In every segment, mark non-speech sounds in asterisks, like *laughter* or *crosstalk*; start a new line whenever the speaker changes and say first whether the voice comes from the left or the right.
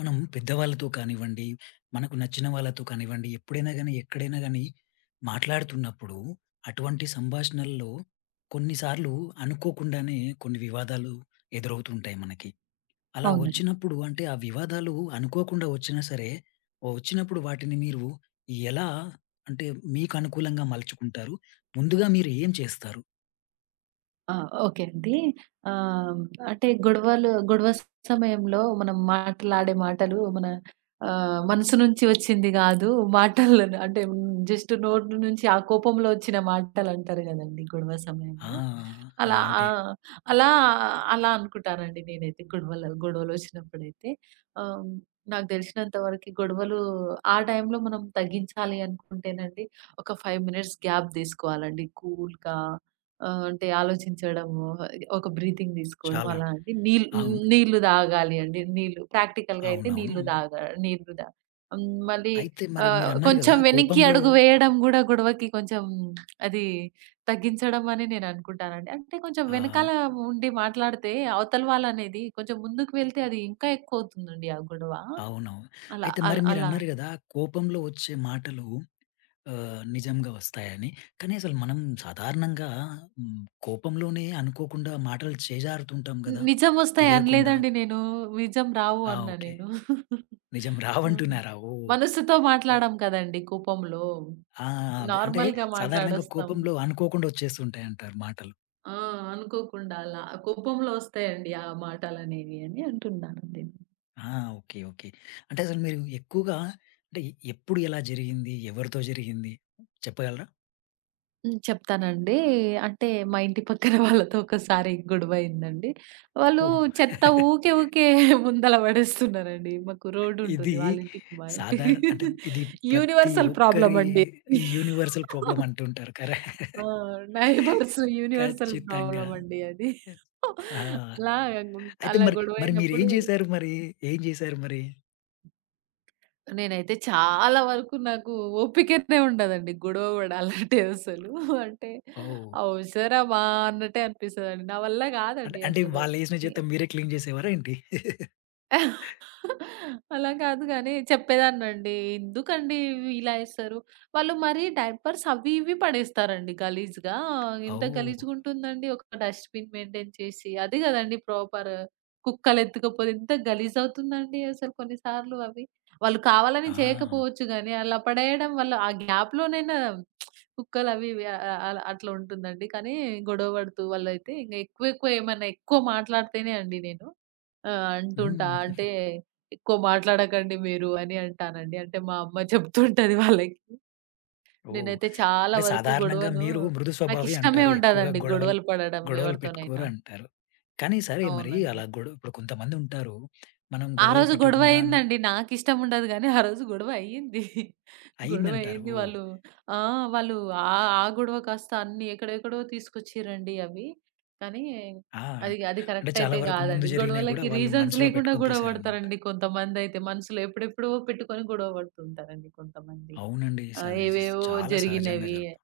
left: మనం పెద్దవాళ్ళతో కానివ్వండి, మనకు నచ్చిన వాళ్ళతో కానివ్వండి, ఎప్పుడైనా గానీ, ఎక్కడైనా గానీ మాట్లాడుతున్నప్పుడు అటువంటి సంభాషణల్లో కొన్నిసార్లు అనుకోకుండానే కొన్ని వివాదాలు ఎదురవుతుంటాయి మనకి. అలా
right: అవునండి.
left: వచ్చినప్పుడు అంటే ఆ వివాదాలు అనుకోకుండా వచ్చినా సరే, ఓ వచ్చినప్పుడు వాటిని మీరు ఎలా అంటే మీకు అనుకూలంగా మలుచుకుంటారు? ముందుగా మీరు ఏం చేస్తారు?
right: ఆ! ఓకే అండి. ఆహ్, అంటే గొడవ సమయంలో మనం మాట్లాడే మాటలు మన మనసు నుంచి వచ్చింది గాదు. మాటల్లోనే అంటే జస్ట్ నోటి నుంచి ఆ కోపంలో వచ్చిన మాటలంటారు గదండీ గొడవ
left: ఆ!
right: సమయంలో.
left: ఆ!
right: అలా ఆ!
left: అంటే
right: అలా అలా అనుకుంటానండి నేనైతే గొడవలొచ్చినప్పుడైతే. ఆహ్, నాకు దెలిసినంత వరకి గొడవలు ఆ టైంలో మనం తగ్గించాలి అనుకుంటేనండి ఒక 5 మినిట్స్ గ్యాప్ దీసుకోవాలండి. కూల్‌గా అంటే ఆలోచించడము, ఒక బ్రీతింగ్ తీసుకోవడం
left: చాలా
right: అలా అండి.
left: అవును.
right: నీళ్లు తాగాలి అండి. నీళ్లు ప్రాక్టికల్‌గా అయితే
left: అవునవును.
right: నీళ్లు తాగ నీళ్లు దా హ్మ్. మళ్ళీ
left: అయితే మరి
right: ఆహ్,
left: మీరన్నారు గదా!
right: కొంచెం వెనక్కి
left: కోపంలో
right: అడుగు వేయడం గూడా గొడవకి కొంచెం అది తగ్గించడం అని నేను అనుకుంటానండి. అంటే కొంచెం
left: ఆ!
right: వెనకాల ఉండి మాట్లాడితే అవతల వాళ్ళనేది కొంచెం ముందుకు వెళ్తే అది ఇంకా ఎక్కువ అవుతుందండి ఆ గొడవ.
left: అవునవును.
right: అలా
left: అయితే మరి
right: అలా అలా
left: మీరన్నారు గదా! కోపంలో వచ్చే మాటలు నిజంగా వస్తాయని. కానీ అసలు మనం సాధారణంగా హ్మ్, కోపంలోనే అనుకోకుండా మాటలు చేజారుతుంటాం గదా!
right: నిజమొస్తాయి
left: తెలియకుండా.
right: అనలేదండి నేను. నిజం రావు
left: ఆ!
right: అన్నా
left: ఓకే.
right: నేను.
left: నిజం
right: ఆ!
left: రావంటున్నారా? ఓహ్!
right: మనసుతో
left: ఆహ్,
right: మాట్లాడం కదండీ కోపంలో.
left: ఆ! అదే. అంటే
right: నార్మల్‌గా
left: సాధారణంగా
right: మాట్లాడొస్తాం.
left: కోపంలో అనుకోకుండా వచ్చేస్తుంటాయంటారు మాటలు.
right: ఆ! అనుకోకుండా అలా కోపంలో వస్తాయండి ఆ మాటలనేవి అని అంటున్నానండి.
left: ఆ! ఓకే. ఓకే. అంటే అసలు మీరు ఎక్కువగా అంటే ఎప్పుడు ఎలా జరిగింది? ఎవరితో జరిగింది? చెప్పగలరా?
right: హ్మ్. చెప్తానండి. అంటే మా ఇంటి పక్కన వాళ్ళతో ఒకసారి గొడవయిందండి. వాళ్ళు
left: ఓహ్!
right: చెత్త ఊకే ముందల పడేస్తున్నారండి. మాకు రోడ్
left: ఇది
right: ఉంటుంది వాళ్ళ ఇంటికి, మా ఇంటికి.
left: సాధారణ అంటే ఇది ప్రతి
right: యూనివర్సల్ ప్రాబ్లమ్
left: ఒక్కరి
right: అండి.
left: యూనివర్సల్ ప్రాబ్లమ్ అంటుంటారు. కర
right: ఆ! నైబర్స్ యూనివర్సల్
left: ఖచ్చితంగా.
right: ప్రాబ్లమ్ అండి అది.
left: ఆ!
right: అలా,
left: అయితే
right: అలా
left: మరి, మీరేం
right: గొడవయినప్పుడు
left: చేశారు మరి? ఏం చేశారు మరి?
right: నేనైతే చాలా వరకు నాకు ఓపికనే ఉండదండి గొడవ పడాలంటే అసలు. అంటే
left: ఓహ్!
right: అవసరమా అన్నట్టే అనిపిస్తదండి. నా వల్ల
left: అంటే,
right: కాదండి
left: అంటే
right: అసలు.
left: వాళ్ళేసిన చెత్త మీరే క్లీన్ చేసేవారా ఏంటి?
right: అలా కాదు గానీ చెప్పేదాన్నండి. ఎందుకండి ఇవి ఇలా ఏస్తారు? వాళ్ళు మరీ డైపర్స్ అవి ఇవి పడేస్తారండి గలీజ్‌గా. ఎంత
left: ఓహ్!
right: గలీజ్‌గుంటుందండి ఒక డస్ట్‌బిన్ మెయింటైన్ చేసి. అది గదండీ ప్రాపర్. కుక్కలెత్తుకపోతే ఎంత గలీజ్ అవుతుందండి అసలు కొన్ని సార్లు అవి. వాళ్ళు కావాలని
left: ఆ!
right: చేయకపోవచ్చు గానీ, అలా పడేయడం వల్ల ఆ గ్యాప్‌లోనైనా కుక్కలు అవి ఇవి ఆహ్, ఆహ్, అట్లా ఉంటుందండి. కానీ గొడవ పడుతూ వాళ్ళైతే ఇంక ఎక్కువ ఎక్కువ ఏమన్నా ఎక్కువ మాట్లాడితేనే అండి నేను. ఆ! అంటుంటా.
left: హ్మ్.
right: అంటే, "ఎక్కువ మాట్లాడకండి మీరు" అని అంటానండి. అంటే మా అమ్మ చెప్తుంటది వాళ్ళకి.
left: ఓహ్!
right: నేనైతే చాలా
left: అంటే
right: వరకు
left: సాధారణంగా
right: గొడవను
left: మీరు మృదు స్వభావి
right: నాకిష్టమే
left: అంటారు. ఎక్కువగా
right: ఉండదండి
left: గొడవలు
right: గొడవలు పడడం
left: గొడవలు పెట్టుకోరు
right: ఎవరితోనైనా.
left: అంటారు. కానీ సరే మరి
right: అవునండి.
left: అలా గొడవ ఇప్పుడు కొంతమందుంటారు. మనం
right: ఆ
left: గొడవలు
right: రోజు గొడవ
left: పెట్టకుండా
right: అయిందండి. నాకిష్టం ఉండదు గానీ, ఆ రోజు గొడవ అయ్యింది. గొడవ
left: అయిందంటారు.
right: అయింది.
left: ఓహ్!
right: వాళ్ళు ఆ! వాళ్ళు ఆహ్, ఆ గొడవ కాస్త అన్ని ఎక్కడెక్కడో తీసుకొచ్చిర్రండి అవి. కానీ,
left: ఆ!
right: అది అది
left: అంటే
right: కరెక్ట్
left: చాలా
right: అయితే
left: వరకు
right: కాదండి.
left: ముందు జరిగినవి గూడా
right: గొడవలకి
left: వాళ్ళు
right: రీజన్స్
left: మనసులో
right: లేకుండా
left: పెట్టుకొని
right: గొడవ
left: తీశారనమాట.
right: పడతారండి కొంతమందైతే. మనసులో ఎప్పుడెప్పుడో పెట్టుకొని గొడవ పడుతుంటారండి కొంతమంది.
left: అవునండి. సహజ స్
right: ఏవేవో
left: చాలా సహజంగా
right: జరిగినవి
left: జరుపు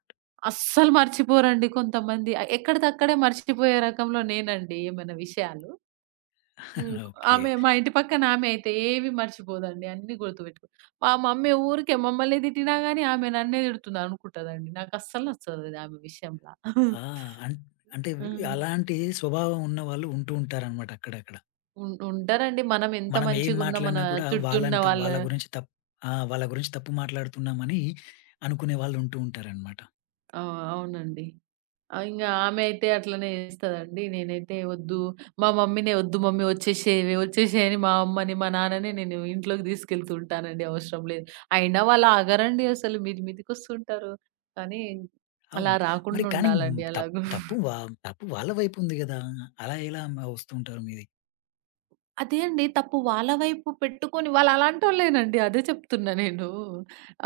right: అస్సలు మర్చిపోరండి కొంతమంది. ఆ, ఎక్కడిదక్కడే మర్చిపోయే రకంలో నేనండి ఏమైనా విషయాలు. హ్మ్.
left: *laughs* ఓకే.
right: ఆమె మా ఇంటి పక్కనామె అయితే ఏవి మర్చిపోదండి. అన్నీ గుర్తుపెట్టుకు మా మమ్మీ ఊరికే మమ్మల్ని తిట్టినా గాని ఆమె నన్నే తిడుతుందనుకుంటదండి. నాకస్సలు నచ్చదది ఆమె విషయంల.
left: ఆ! అన్ అంటే
right: హ్మ్.
left: అలాంటి స్వభావం ఉన్నవాళ్ళు ఉంటూ ఉంటారనమాట అక్కడక్కడ.
right: ఉంటారండి. మనం ఎంత
left: మనం ఏం
right: మంచిగున్నా మన
left: మాట్లాడినా కూడా
right: చుట్టూ ఉన్న
left: వాళ్ళంత
right: వాళ్ళ
left: వాళ్ళ గురించి తప్ ఆ! వాళ్ళ గురించి తప్పు మాట్లాడుతున్నామని అనుకునే వాళ్ళు ఉంటూ ఉంటారనమాట.
right: ఆ! అవునండి. ఆ! ఇంగ ఆమె అయితే అట్లనే చేస్తదండి. నేనైతే వద్దు, మా మమ్మీనే "వద్దు మమ్మీ వచ్చేసేయవే, వచ్చేసేయి" అని మా అమ్మని, మా నాన్నని నేను ఇంట్లోకి తీసుకెళ్తూ ఉంటానండి అవసరం లేదు. అయినా వాళ్ళు ఆగరండి అసలు మీది మీదికొస్తుంటారు. కానీ అలా
left: అవును. మరి
right: రాకుండా
left: కానీ
right: ఉండాలండి
left: తప్
right: అలాగూ.
left: తప్పు వా తప్పు వాళ్ళ వైపు ఉంది గదా! అలా ఎలా మ వస్తుంటారు మీది?
right: అదే అండి తప్పు వాళ్ళ వైపు పెట్టుకొని వాళ్ళు అలాంటోళ్ళేనండి అదే చెప్తున్నా నేను.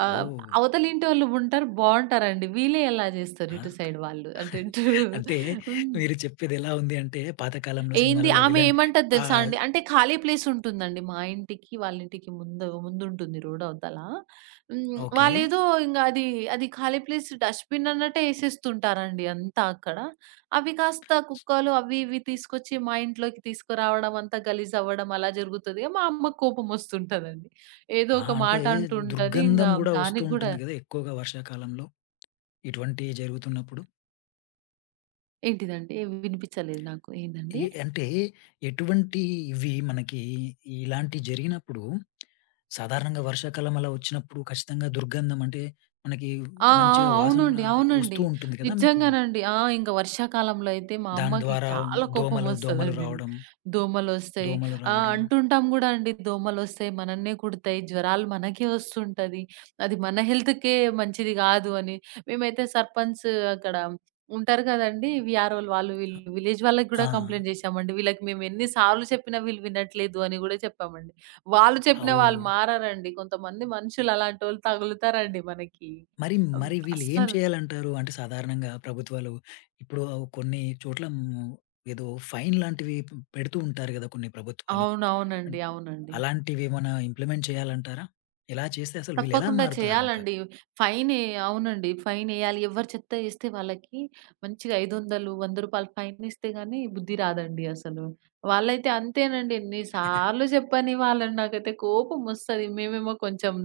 right: ఆహ్,
left: ఓహ్!
right: అవతల ఇంటోళ్ళు ఉంటారు బావుంటారండి. వీళ్ళే ఎలా చేస్తారు
left: ఆ!
right: ఇటు సైడ్ వాళ్ళు. అంటే ఇటు
left: అంటే
right: హ్మ్.
left: మీరు చెప్పేది ఎలా ఉంది అంటే పాతకాలంలో
right: ఏంది
left: సినిమాలలో
right: ఆమె
left: విలన్
right: ఏమంటది తెలుసా
left: ఆహ్,
right: అండి, అంటే ఖాళీ ప్లేస్ ఉంటుందండి మా ఇంటికి, వాళ్ళ ఇంటికి ముందు ముందుంటుంది రోడ్ అవతల. హ్మ్.
left: ఓకే.
right: వాళ్ళేదో ఇంగ అది, అది ఖాళీ ప్లేస్ డస్ట్‌బిన్ అన్నట్టే ఏసేస్తుంటారండి అంతా అక్కడ. అవి కాస్త కుక్కలు అవి ఇవి తీసుకొచ్చి మా ఇంట్లోకి తీసుకురావడం, అంతా గలీజ్ అవ్వడం అలా జరుగుతది. మా అమ్మకు కోపమొస్తుంటదండి. ఏదో
left: ఆ!
right: ఒక
left: అంటే
right: మాట అంటూ ఉంటది. ఇంగ
left: దుర్గంధం గూడా వస్తూ
right: దానికి గూడా
left: ఉంటుంది గదా! ఎక్కువగా వర్షాకాలంలో ఇటువంటివి జరుగుతున్నప్పుడు?
right: ఏంటిదండి? ఏ వినిపించలేదు నాకు.
left: ఈ
right: ఏందండి?
left: అంటే ఎటువంటి ఇవి మనకి ఇలాంటివి జరిగినప్పుడు సాధారణంగా వర్షాకాలం అలా వచ్చినప్పుడు ఖచ్చితంగా దుర్గంధం అంటే మనకి
right: ఆ! ఆ!
left: మంచిగా వాసన
right: అవునండి. అవునండి.
left: వస్తూ ఉంటుంది కదా! మీకు.
right: నిజంగానండి. ఆ! ఇంక వర్షాకాలంలో అయితే మా
left: దాని
right: అమ్మకి
left: ద్వారా
right: చాలా
left: దోమలు దోమలు
right: కోపమొస్తదండి.
left: రావడం,
right: దోమలొస్తాయి.
left: దోమలు
right: ఆ!
left: రావడం.
right: అంటుంటాం గూడా అండి దోమలొస్తాయి, మనన్నే కుడతాయి, జ్వరాలు మనకే వస్తుంటది. అది మన హెల్త్‌కే మంచిది గాదు అని. మేమైతే సర్పంచ్ అక్కడ ఉంటారు గదండీ! వీఆర్‌ఓలు వాళ్ళు వీళ్ళు విలేజ్ వాళ్ళకి
left: ఆ!
right: గూడా కంప్లెయింట్ జేశామండి. వీళ్ళకి మేము ఎన్ని సార్లు చెప్పినా వీళ్ళు వినట్లేదు అని గూడా చెప్పామండి. వాళ్ళు చెప్పినా
left: అవు.
right: వాళ్ళు మారరండి. కొంతమంది మనుషులు అలాంటోళ్ళు తగులుతారండి మనకి.
left: మరి,
right: హ్మ్.
left: మరి వీళ్ళు ఏం
right: అస్సలు.
left: చేయాలంటారు? అంటే సాధారణంగా ప్రభుత్వాలు ఇప్పుడు కొన్ని చోట్ల హ్మ్, ఏదో ఫైన్ లాంటివి పె పెడుతూ ఉంటారు గదా! కొన్ని ప్రభుత్వాలు. అన్
right: అవునవునండి. అవునండి.
left: అలాంటివేమన్నా ఇంప్లిమెంట్ చేయాలంటారా? ఇలా చేస్తే అసలు వీళ్ళెలా
right: తప్పకుండా
left: మారుతారంటారు?
right: చేయాలండి. ఫైనే అవునండి. ఫైనెయ్యాలి. ఎవరు చెత్త చేస్తే వాళ్ళకి మంచిగా 500, రూ. 100 ఫైనేస్తే గాని బుద్ధి రాదండి అసలు. వాళ్ళైతే అంతేనండి. ఎన్ని సార్లు
left: *laughs*
right: చెప్పని వాళ్ళని నాకైతే కోపమొస్తది. మేమేమో కొంచెం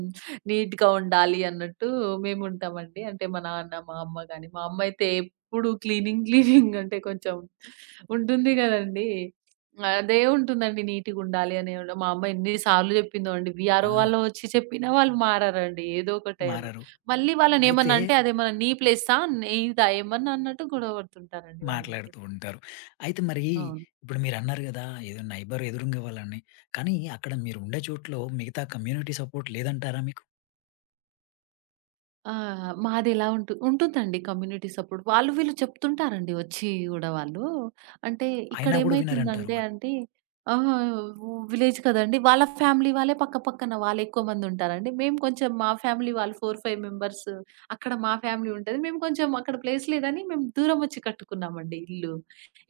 right: నీట్‌గా ఉండాలి అన్నట్టు మేముంటామండి. అంటే మా నాన్న, మా అమ్మ గాని, మా అమ్మ అయితే ఎప్పుడు క్లీనింగ్ క్లీనింగ్ అంటే కొంచెం ఉంటుంది గదండీ! అదేముంటుందండి నీట్‌గుండాలి అని ఏమన్నా. మా అమ్మ ఎన్ని సార్లు జెప్పిందో అండి. వీఆర్‌ఓ
left: ఆ!
right: వాళ్ళు వచ్చి చెప్పినా వాళ్ళు మారరండి. ఏదో ఒక టైంలో.
left: మారరు.
right: మళ్ళీ
left: అయితే
right: వాళ్ళనేమన్నా అంటే అదేమన్నా నీ ప్లేసా? నీదా ఏమన్నా అన్నట్టు గొడవ పడుతుంటారండి వాళ్ళైతే.
left: మాట్లాడుతూ ఉంటారు. అయితే మరి
right: అవును.
left: ఇప్పుడు మీరన్నారు గదా! ఏదో నైబర్ ఎదురుంగా వాళ్ళని. కానీ అక్కడ మీరుండే చోట్లో మిగతా కమ్యూనిటీ సపోర్ట్ లేదంటారా మీకు?
right: ఆ! మాదెలా ఉంటు ఉంటుందండి కమ్యూనిటీ సపోర్ట్. వాళ్ళు వీళ్ళు చెప్తుంటారండి వచ్చి గూడా వాళ్ళు. అంటే
left: అయినా గూడా వినరంటారు
right: ఇక్కడేమైతుందంటే
left: వాళ్ళు.
right: అండి ఆహ్, విలేజ్ కదండీ! వాళ్ళ ఫ్యామిలీ వాళ్ళే పక్క పక్కన వాళ్ళెక్కువ మందుంటారండి. మేము కొంచెం మా ఫ్యామిలీ వాళ్ళు 4, 5 మెంబర్స్ అక్కడ మా ఫ్యామిలీ ఉంటది. మేము కొంచెం అక్కడ ప్లేస్ లేదని మేము దూరమొచ్చి కట్టుకున్నామండి ఇల్లు.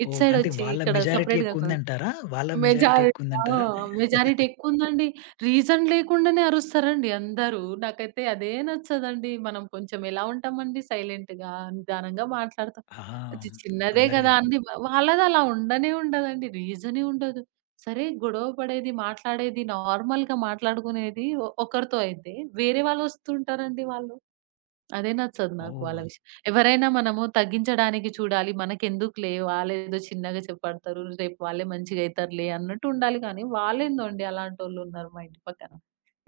right: ఇటు
left: ఓహ్! అంటే
right: సైడొచ్చి
left: వాళ్ళ
right: ఇక్కడ
left: మెజారిటీ
right: సెపరేట్‌గా కొ
left: ఎక్కువుందంటారా? వాళ్ళ మెజారిటీ
right: మెజారిటీ ఆ!
left: ఎక్కువుందంటారా?
right: మెజారిటీ ఎక్కువుందండి. రీజన్ లేకుండానే అరుస్తారండి అందరూ. నాకైతే అదే నచ్చదండి. మనం కొంచెం ఎలా ఉంటామండి సైలెంట్‌గా, నిదానంగా మాట్లాడతాం.
left: ఆ!
right: అది చిన్నదే
left: అందరి
right: గదా! అంది వాళ్ళది అలా ఉండనే ఉండదండి. రీజనే ఉండదు. సరే గొడవ పడేది, మాట్లాడేది, నార్మల్‌గా మాట్లాడుకునేది ఒకరితో అయితే, వేరే వాళ్ళొస్తుంటారండి వాళ్ళు. అదే నచ్చదు నాకు
left: ఓహ్!
right: వాళ్ళ విషయం. ఎవరైనా మనము తగ్గించడానికి చూడాలి. మనకెందుకులే వాళ్ళేదో చిన్నగా చెప్పడతారు. రేపు వాళ్ళే మంచిగా అయితారులే అన్నట్టు ఉండాలి కానీ, వాళ్ళేందండి అలాంటోళ్ళున్నారు మా ఇంటి పక్కన.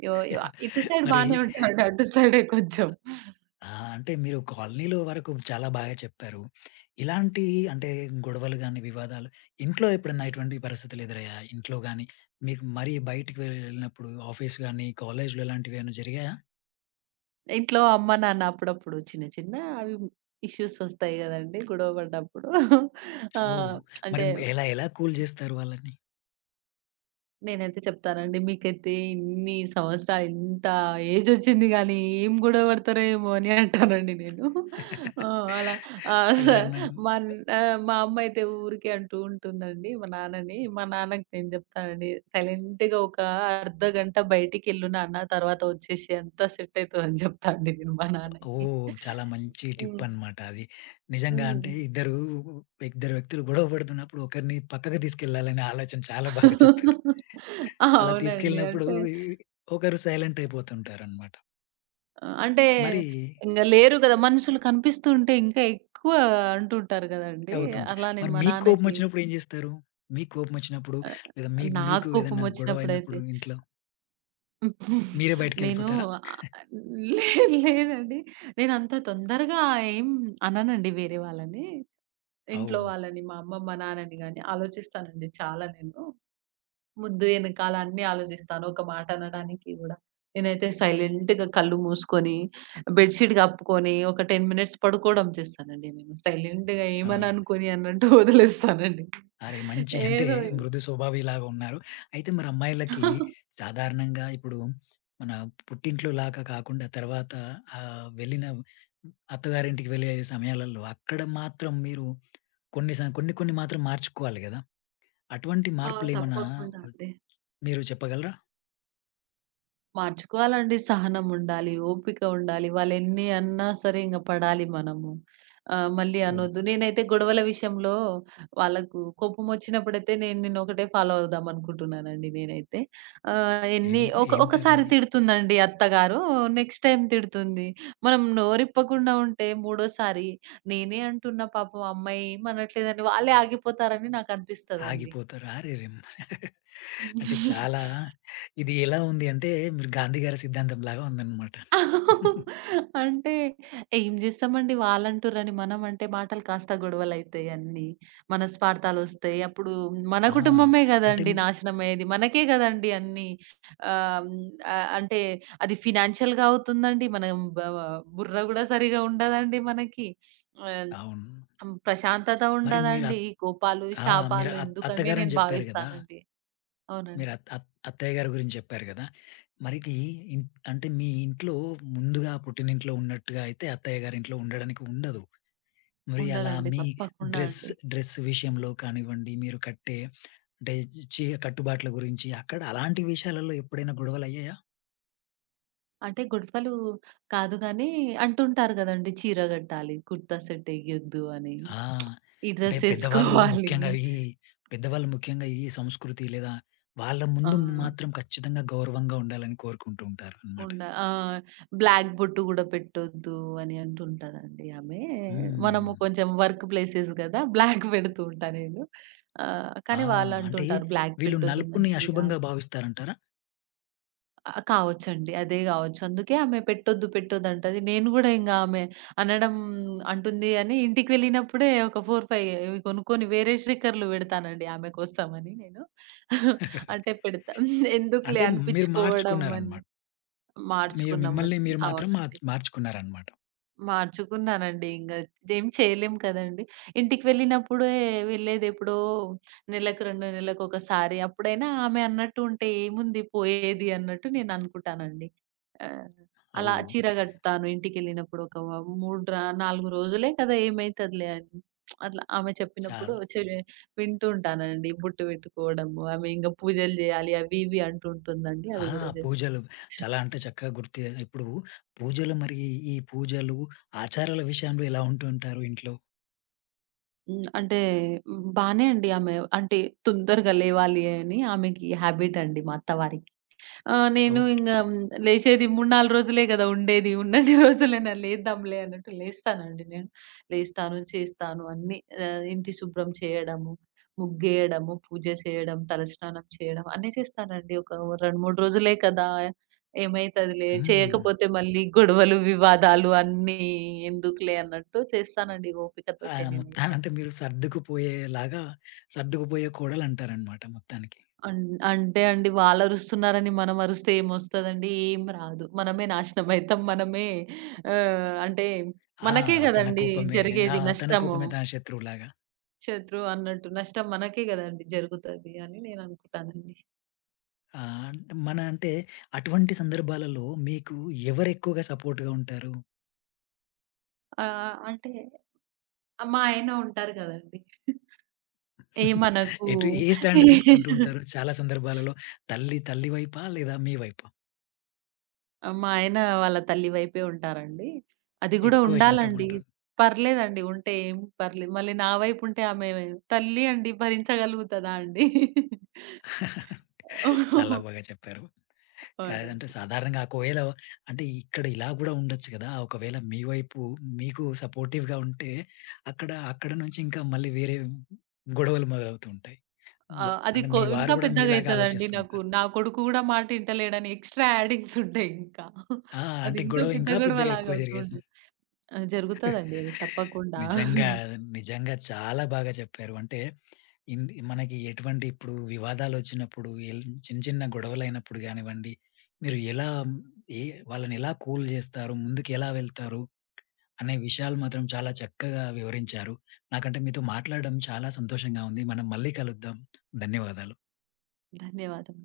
right: యో యో ఇటు సైడ్
left: మరి
right: బానే ఉంటాడు. అటు సైడే కొంచెం.
left: అంటే మీరు కాలనీలో వరకు చాలా బాగా చెప్పారు. ఇలాంటి అంటే గొడవలు గాని, వివాదాలు ఇంట్లో ఎప్పుడన్నా ఇటువంటి పరిస్థితులు ఎదురయ్యాయా? ఇంట్లో గాని, మీకు మరి బయటికి వెళ్ళినప్పుడు ఆఫీస్ గాని, కాలేజ్‌లో ఇలాంటివి ఏమైనా జరిగాయా?
right: ఇంట్లో అమ్మ, నాన్న అప్పుడప్పుడు చిన్న చిన్న అవి ఇష్యూస్ వస్తాయి గదండీ గొడవ పడ్డప్పుడు. ఆ!
left: ఓహ్! మరి
right: అంటే
left: ఎలా ఎలా కూల్ చేస్తారు వాళ్ళని?
right: నేనైతే చెప్తానండి. మీకైతే ఇన్ని సంవత్సరాలు ఇంత ఏజొచ్చింది గానీ, ఏం గొడవ పడతారో ఏమో అని అంటానండి నేను. ఆ! అలా ఆహ్, స
left: సాధారణంగా
right: మన్ ఆహ్, మా అమ్మ అయితే ఊరికే అంటూ ఉంటుందండి మా నాన్నని. మా నాన్నకి నేను చెప్తానండి, "సైలెంట్‌గా ఒక అర్ధ గంట బయటికెళ్ళు నాన్న, తర్వాత వచ్చేసేయి అంతా సెట్ అయితదని" చెప్తా అండి నేను మా నాన్నకి.
left: ఓహ్! చాలా మంచి టిప్
right: హ్మ్.
left: అన్నమాట అది. నిజంగా అంటే
right: హ్మ్.
left: ఇద్దరు, ఇద్దరు వ్యక్తులు గొడవ పడుతున్నప్పుడు ఒకరిని పక్కకు తీసుకెళ్ళాలనే ఆలోచన చాలా బాగా చెప్పారు.
right: *laughs*
left: అలా
right: అవునండి.
left: తీసుకెళ్ళినప్పుడు
right: అంటే
left: ఒకరు సైలెంట్ అయిపోతుంటారన్నమాట.
right: ఆ! అంటే
left: మరి
right: ఇంగ లేరు గదా! మనుషులు కనిపిస్తూ ఉంటే ఇంకా ఎక్కువ అంటుంటారు గదండీ.
left: అవుతుంటాయి.
right: అలా నేను
left: మరి
right: మా
left: మీకు కోపం
right: నాన్నకి
left: వచ్చినప్పుడు ఏం జేస్తారు? మీకు కోపం వచ్చినప్పుడు
right: ఆహ్,
left: లేదా మీకు
right: నాకు
left: ఏదైనా గొడవ
right: కోపమొచ్చినప్పుడైతే
left: అయినప్పుడు ఇంట్లో మీరే
right: *laughs* నేను
left: బయటికెళ్ళిపోతారా?
right: ఆహ్, లే లేదండి. నేనంత తొందరగా ఏం అననండి వేరే వాళ్ళని. ఇంట్లో
left: ఓహ్!
right: వాళ్ళని, మా అమ్మ, మా నాన్నని గాని ఆలోచిస్తానండి చాలా నేను. ముద్దు ఎనకాల అన్నీ ఆలోచిస్తాను. ఒక మాట అనడానికి గూడా. నేనైతే సైలెంట్‌గా కళ్ళు మూసుకొని, బెడ్‌షీట్ కప్పుకొని, ఒక 10 మినిట్స్ పడుకోవడం చేస్తానండి నేను. సైలెంట్‌గా
left: ఆ!
right: ఏమని అనుకోని అన్నట్టు వదిలేస్తానండి.
left: అరే! మంచి అంటే
right: ఏదో
left: మృదు స్వభావిలాగా ఉన్నారు. అయితే మరి అమ్మాయిలకి సాధారణంగా ఇప్పుడు మన పుట్టింట్లో లాగా కాకుండా తర్వాత వెళ్ళిన అత్తగారింటికి వెళ్ళే సమయాలలో అక్కడ మాత్రం మీరు కొన్ని స కొన్ని కొన్ని మాత్రం మార్చుకోవాలి గదా! అటువంటి
right: ఆ!
left: మార్పులేమన్నా
right: తప్పకుండా అండి.
left: మీరు చెప్పగలరా?
right: మార్చుకోవాలండి. సహనముండాలి, ఓపిక ఉండాలి. వాళ్ళెన్ని అన్నా సరే ఇంగ పడాలి మనము. మళ్ళీ
left: ఓహ్!
right: అనొద్దు. నేనైతే గొడవల విషయంలో వాళ్ళకు కోపమొచ్చినప్పుడైతే నేనొకటే ఫాలో అవుదాం అనుకుంటున్నానండి నేనైతే. ఆహ్,
left: ఏం
right: ఎన్ని ఒక
left: ఏంటది?
right: ఒకసారి తిడుతుందండి అత్తగారు. నెక్స్ట్ టైమ్ తిడుతుంది. మనం నోరిప్పకుండా ఉంటే మూడోసారి నేనే అంటున్నా పాపం అమ్మాయి ఏమనట్లేదని వాళ్ళే ఆగిపోతారని నాకనిపిస్తదండి.
left: ఆగిపోతారు. అరెరెమ్! *laughs* అంటే చాలా ఇది ఎలా ఉంది అంటే మీరు గాంధీ గారి సిద్ధాంతం లాగా ఉందన్నమాట. *laughs*
right: అంటే ఏం జేస్తామండి వాళ్ళంటుర్రని మనం అంటే మాటలు కాస్త గొడవలైతాయి అన్నీ. మనస్పార్థాలొస్తాయి. అప్పుడు మన
left: ఆ!
right: కుటుంబమే
left: అంటే
right: గదండీ నాశనమయ్యేది. మనకే గదండీ అన్నీ. ఆహ్, హ్మ్, అంటే అది ఫినాన్షియల్‌గా అవుతుందండి. మనం బుర్ర గూడా సరిగా ఉండదండి మనకి. ఆహ్,
left: అవును.
right: హ్మ్, ప్రశాంతత
left: మరి మీరు
right: ఉండదండి.
left: అత్
right: ఈ కోపాలు,
left: ఆ! మీరు
right: శాపాలు
left: అత్
right: ఎందుకనే
left: అత్తగారని
right: నేను
left: జెప్పారు గదా!
right: భావిస్తానండి.
left: మీరు
right: అవునండి.
left: అత్ అత్ అత్తయ్య గారి గురించి జెప్పారు గదా! మరికి ఇన్ అంటే మీ ఇంట్లో ముందుగా పుట్టినింట్లో ఉన్నట్టుగా అయితే అత్తయ్య గారింట్లో ఉండడానికి ఉండదు. మరి అలా
right: ఉండదండి.
left: మీ
right: తప్పకుండా
left: డ్రెస్
right: అండి.
left: డ్రెస్ విషయంలో కానివ్వండి, మీరు కట్టే అంటే చీర కట్టుబాట్ల గురించి అక్కడ అలాంటి విషయాలలో ఎప్పుడైనా గొడవలయ్యాయా?
right: అంటే గొడవలు కాదు గానీ, అంటుంటారు గదండీ! చీర గట్టాలి, కుర్తా సెట్ ఎయ్యొద్దు అని,
left: ఆ!
right: ఈ
left: అంటే
right: డ్రెస్
left: పెద్దవాళ్ళు
right: ఏసుకోవాలి.
left: ముఖ్యంగా ఈ పెద్దవాళ్ళు ముఖ్యంగా ఈ సంస్కృతి లేదా వాళ్ళ
right: ఆ!
left: ముందు మాత్రం ఖచ్చితంగా గౌరవంగా ఉండాలని కోరుకుంటూ ఉంటారనమాట.
right: ఉండ ఆ! బ్లాక్ బొట్టు గూడా పెట్టొద్దు అని అంటుంటదండి ఆమె. మనము
left: హ్మ్.
right: కొంచెం వర్క్ ప్లేసెస్ గదా! బ్లాక్ పెడుతూ ఉంటా నేను.
left: ఆ!
right: కానీ
left: అంటే
right: వాళ్ళంటుంటారు, "బ్లాక్
left: వీళ్ళు
right: పెట్టొద్దు
left: నలుపుని
right: మంచిది కాదు."
left: అశుభంగా భావిస్తారంటారా?
right: ఆ! కావచ్చండి. అదే గావచ్చు. అందుకే ఆమె పెట్టొద్దు, పెట్టొద్దంటది. నేను గూడా ఇంగా ఆమె అనడం అంటుంది అని ఇంటికి వెళ్ళినప్పుడే ఒక 4, 5 ఇవి కొనుక్కొని వేరే స్టిక్కర్‌లు పెడతానండి ఆమె కోసమని నేను. అంటే పెడతా. *laughs* ఎందుకులే
left: అంటే మీరు
right: అనిపిచ్చుకోవడం అని.
left: మార్చుకున్నారన్నమాట. మీరు మిమ్మల్ని
right: మార్చుకున్నామండి.
left: మీరు మాత్రం
right: అవునండి.
left: మార్చ్ మార్చుకున్నారన్నమాట.
right: మార్చుకున్నానండి. ఇంగ ఏం చేయలేం కదండీ! ఇంటికి వెళ్ళినప్పుడే వెళ్ళేదెప్పుడో నెలకు 2 నెలలకొకసారి. అప్పుడైనా ఆమె అన్నట్టు ఉంటే ఏముంది పోయేది అన్నట్టు నేననుకుంటానండి. ఆహ్, అలా
left: ఓహ్!
right: చీర కడతాను ఇంటికెళ్ళినప్పుడు ఒక 3 ర 4 రోజులే కదా! ఏమైతదిలే అని. అట్లా ఆమె చెప్పినప్పుడు
left: చాలా
right: వింటూ ఉంటానండి. బొట్టు పెట్టుకోవడము, ఆమె ఇంగ పూజలు జేయాలి అవి ఇవి అంటూ ఉంటుందండి.
left: ఆ!
right: అవి గూడా చేస్తా.
left: పూజలు చాలా అంటే చక్కగా గుర్తు ఇప్పుడు పూజలు మరి ఈ పూజలు, ఆచారాల విషయంలో ఎలా ఉంటూ ఉంటారు ఇంట్లో?
right: హ్మ్. అంటే బానే అండి ఆమె అంటే తొందరగా లేవాలి అని ఆమెకి హాబిట్ అండి మా అత్తవారికి. నేను
left: ఓకే.
right: ఇంగా లేచేది 3, 4 రోజులే గదా! ఉండేది. ఉన్నన్ని రోజులైనా లేద్దాంలే అన్నట్టు లేస్తానండి నేను. లేస్తాను, చేస్తాను అన్నీ ఇంటి శుభ్రం చేయడము, ముగ్గేయడము, పూజ చేయడం, తలస్నానం చేయడం అన్నీ చేస్తానండి. ఒక 2, 3 రోజులే కదా! ఏమైతదిలే
left: హ్మ్.
right: చేయకపోతే మళ్ళీ గొడవలు, వివాదాలు అన్నీ ఎందుకులే అన్నట్టు చేస్తానండి
left: ఆ!
right: ఓపికతోటి నేనైతే.
left: మొత్తానంటే మీరు సర్దుకుపోయేలాగా సర్దుకుపోయే కోడలంటారన్నమాట మొత్తానికి.
right: అన్ అంటే అండి వాళ్ళరుస్తున్నారని మనం అరిస్తే ఏమొస్తదండి? ఏం రాదు. మనమే నాశనమైతాం. మనమే ఆహ్, అంటే
left: ఆ!
right: మనకే
left: తన
right: గదండీ
left: కోపమే ఆ!
right: జరిగేది
left: తన
right: నష్టము.
left: కోపమే తన శత్రువులాగా.
right: శత్రువు అన్నట్టు నష్టం మనకే గదండీ జరుగుతది అని నేననుకుంటానండి.
left: ఆ! అంటే అటువంటి సందర్భాలలో మీకు ఎవరెక్కువగా సపోర్ట్‌గా ఉంటారు?
right: అంటే మా ఆయన ఉంటారు గదండీ!
left: *laughs*
right: ఏమనకు
left: ఎటు ఏ స్టాండ్ తీసుకుంటూ ఉంటారు? చాలా సందర్భాలలో తల్లి, తల్లి వైపా? లేదా మీ వైపా?
right: ఆ! మా ఆయన వాళ్ళ తల్లి వైపే ఉంటారండి. అది గూడా
left: ఎక్కువ శాతం
right: ఉండాలండి.
left: ఉంటాను.
right: పర్లేదండి ఉంటే ఏం పర్లేదు. మళ్ళీ నా వైపు ఉంటే ఆమె తల్లి అండి భరించగలుగుతదా అండి?
left: *laughs* చాలా బాగా చెప్పారు. కాదంటే
right: అవునండి.
left: సాధారణంగా ఒకవేళ అంటే ఇక్కడ ఇలా గూడా ఉండొచ్చు గదా! ఒకవేళ మీ వైపు మీకు సపోర్టివ్‌గా ఉంటే అక్కడ, అక్కడ నుంచి ఇంకా మళ్ళీ వేరే గొడవలు మొదలవుతూ ఉంటాయి.
right: ఆ!
left: వ
right: అది
left: అంటే
right: కొ
left: మీ వారు
right: ఇంకా
left: గూడా మీలాగా
right: పెద్దగయితదండి
left: ఆలోచిస్తూ
right: నాకు.
left: ఉంటారు.
right: నా కొడుకు గూడా మాట ఇంటలేడని ఎక్స్‌ట్రా యాడింగ్స్ ఉంటాయి ఇంకా.
left: ఆ!
right: అది
left: అంటే
right: ఇంకా
left: గొడవ
right: పెద్ద
left: ఇంకా పెద్దగా
right: గొడవలాగా
left: ఎక్కువ
right: అవుతూ
left: జరిగేసింది.
right: ఉంటది. ఆ! జరుగుతదండి అది తప్పకుండా.
left: నిజంగా, నిజంగా చాలా బాగా చెప్పారు. అంటే ఇన్ మనకి ఎటువంటి ఇప్పుడు వివాదాలొచ్చినప్పుడు, ఎల్ చిన్న చిన్న గొడవలైనప్పుడు గానివ్వండి, మీరు ఎలా ఏ వాళ్ళని ఎలా కూల్ జేస్తారు? ముందుకెలా వెళ్తారు? అనే విషయాలు మాత్రం చాలా చక్కగా వివరించారు. నాకంటే మీతో మాట్లాడడం చాలా సంతోషంగా ఉంది. మనం మళ్ళీ కలుద్దాం. ధన్యవాదాలు.
right: ధన్యవాదములు.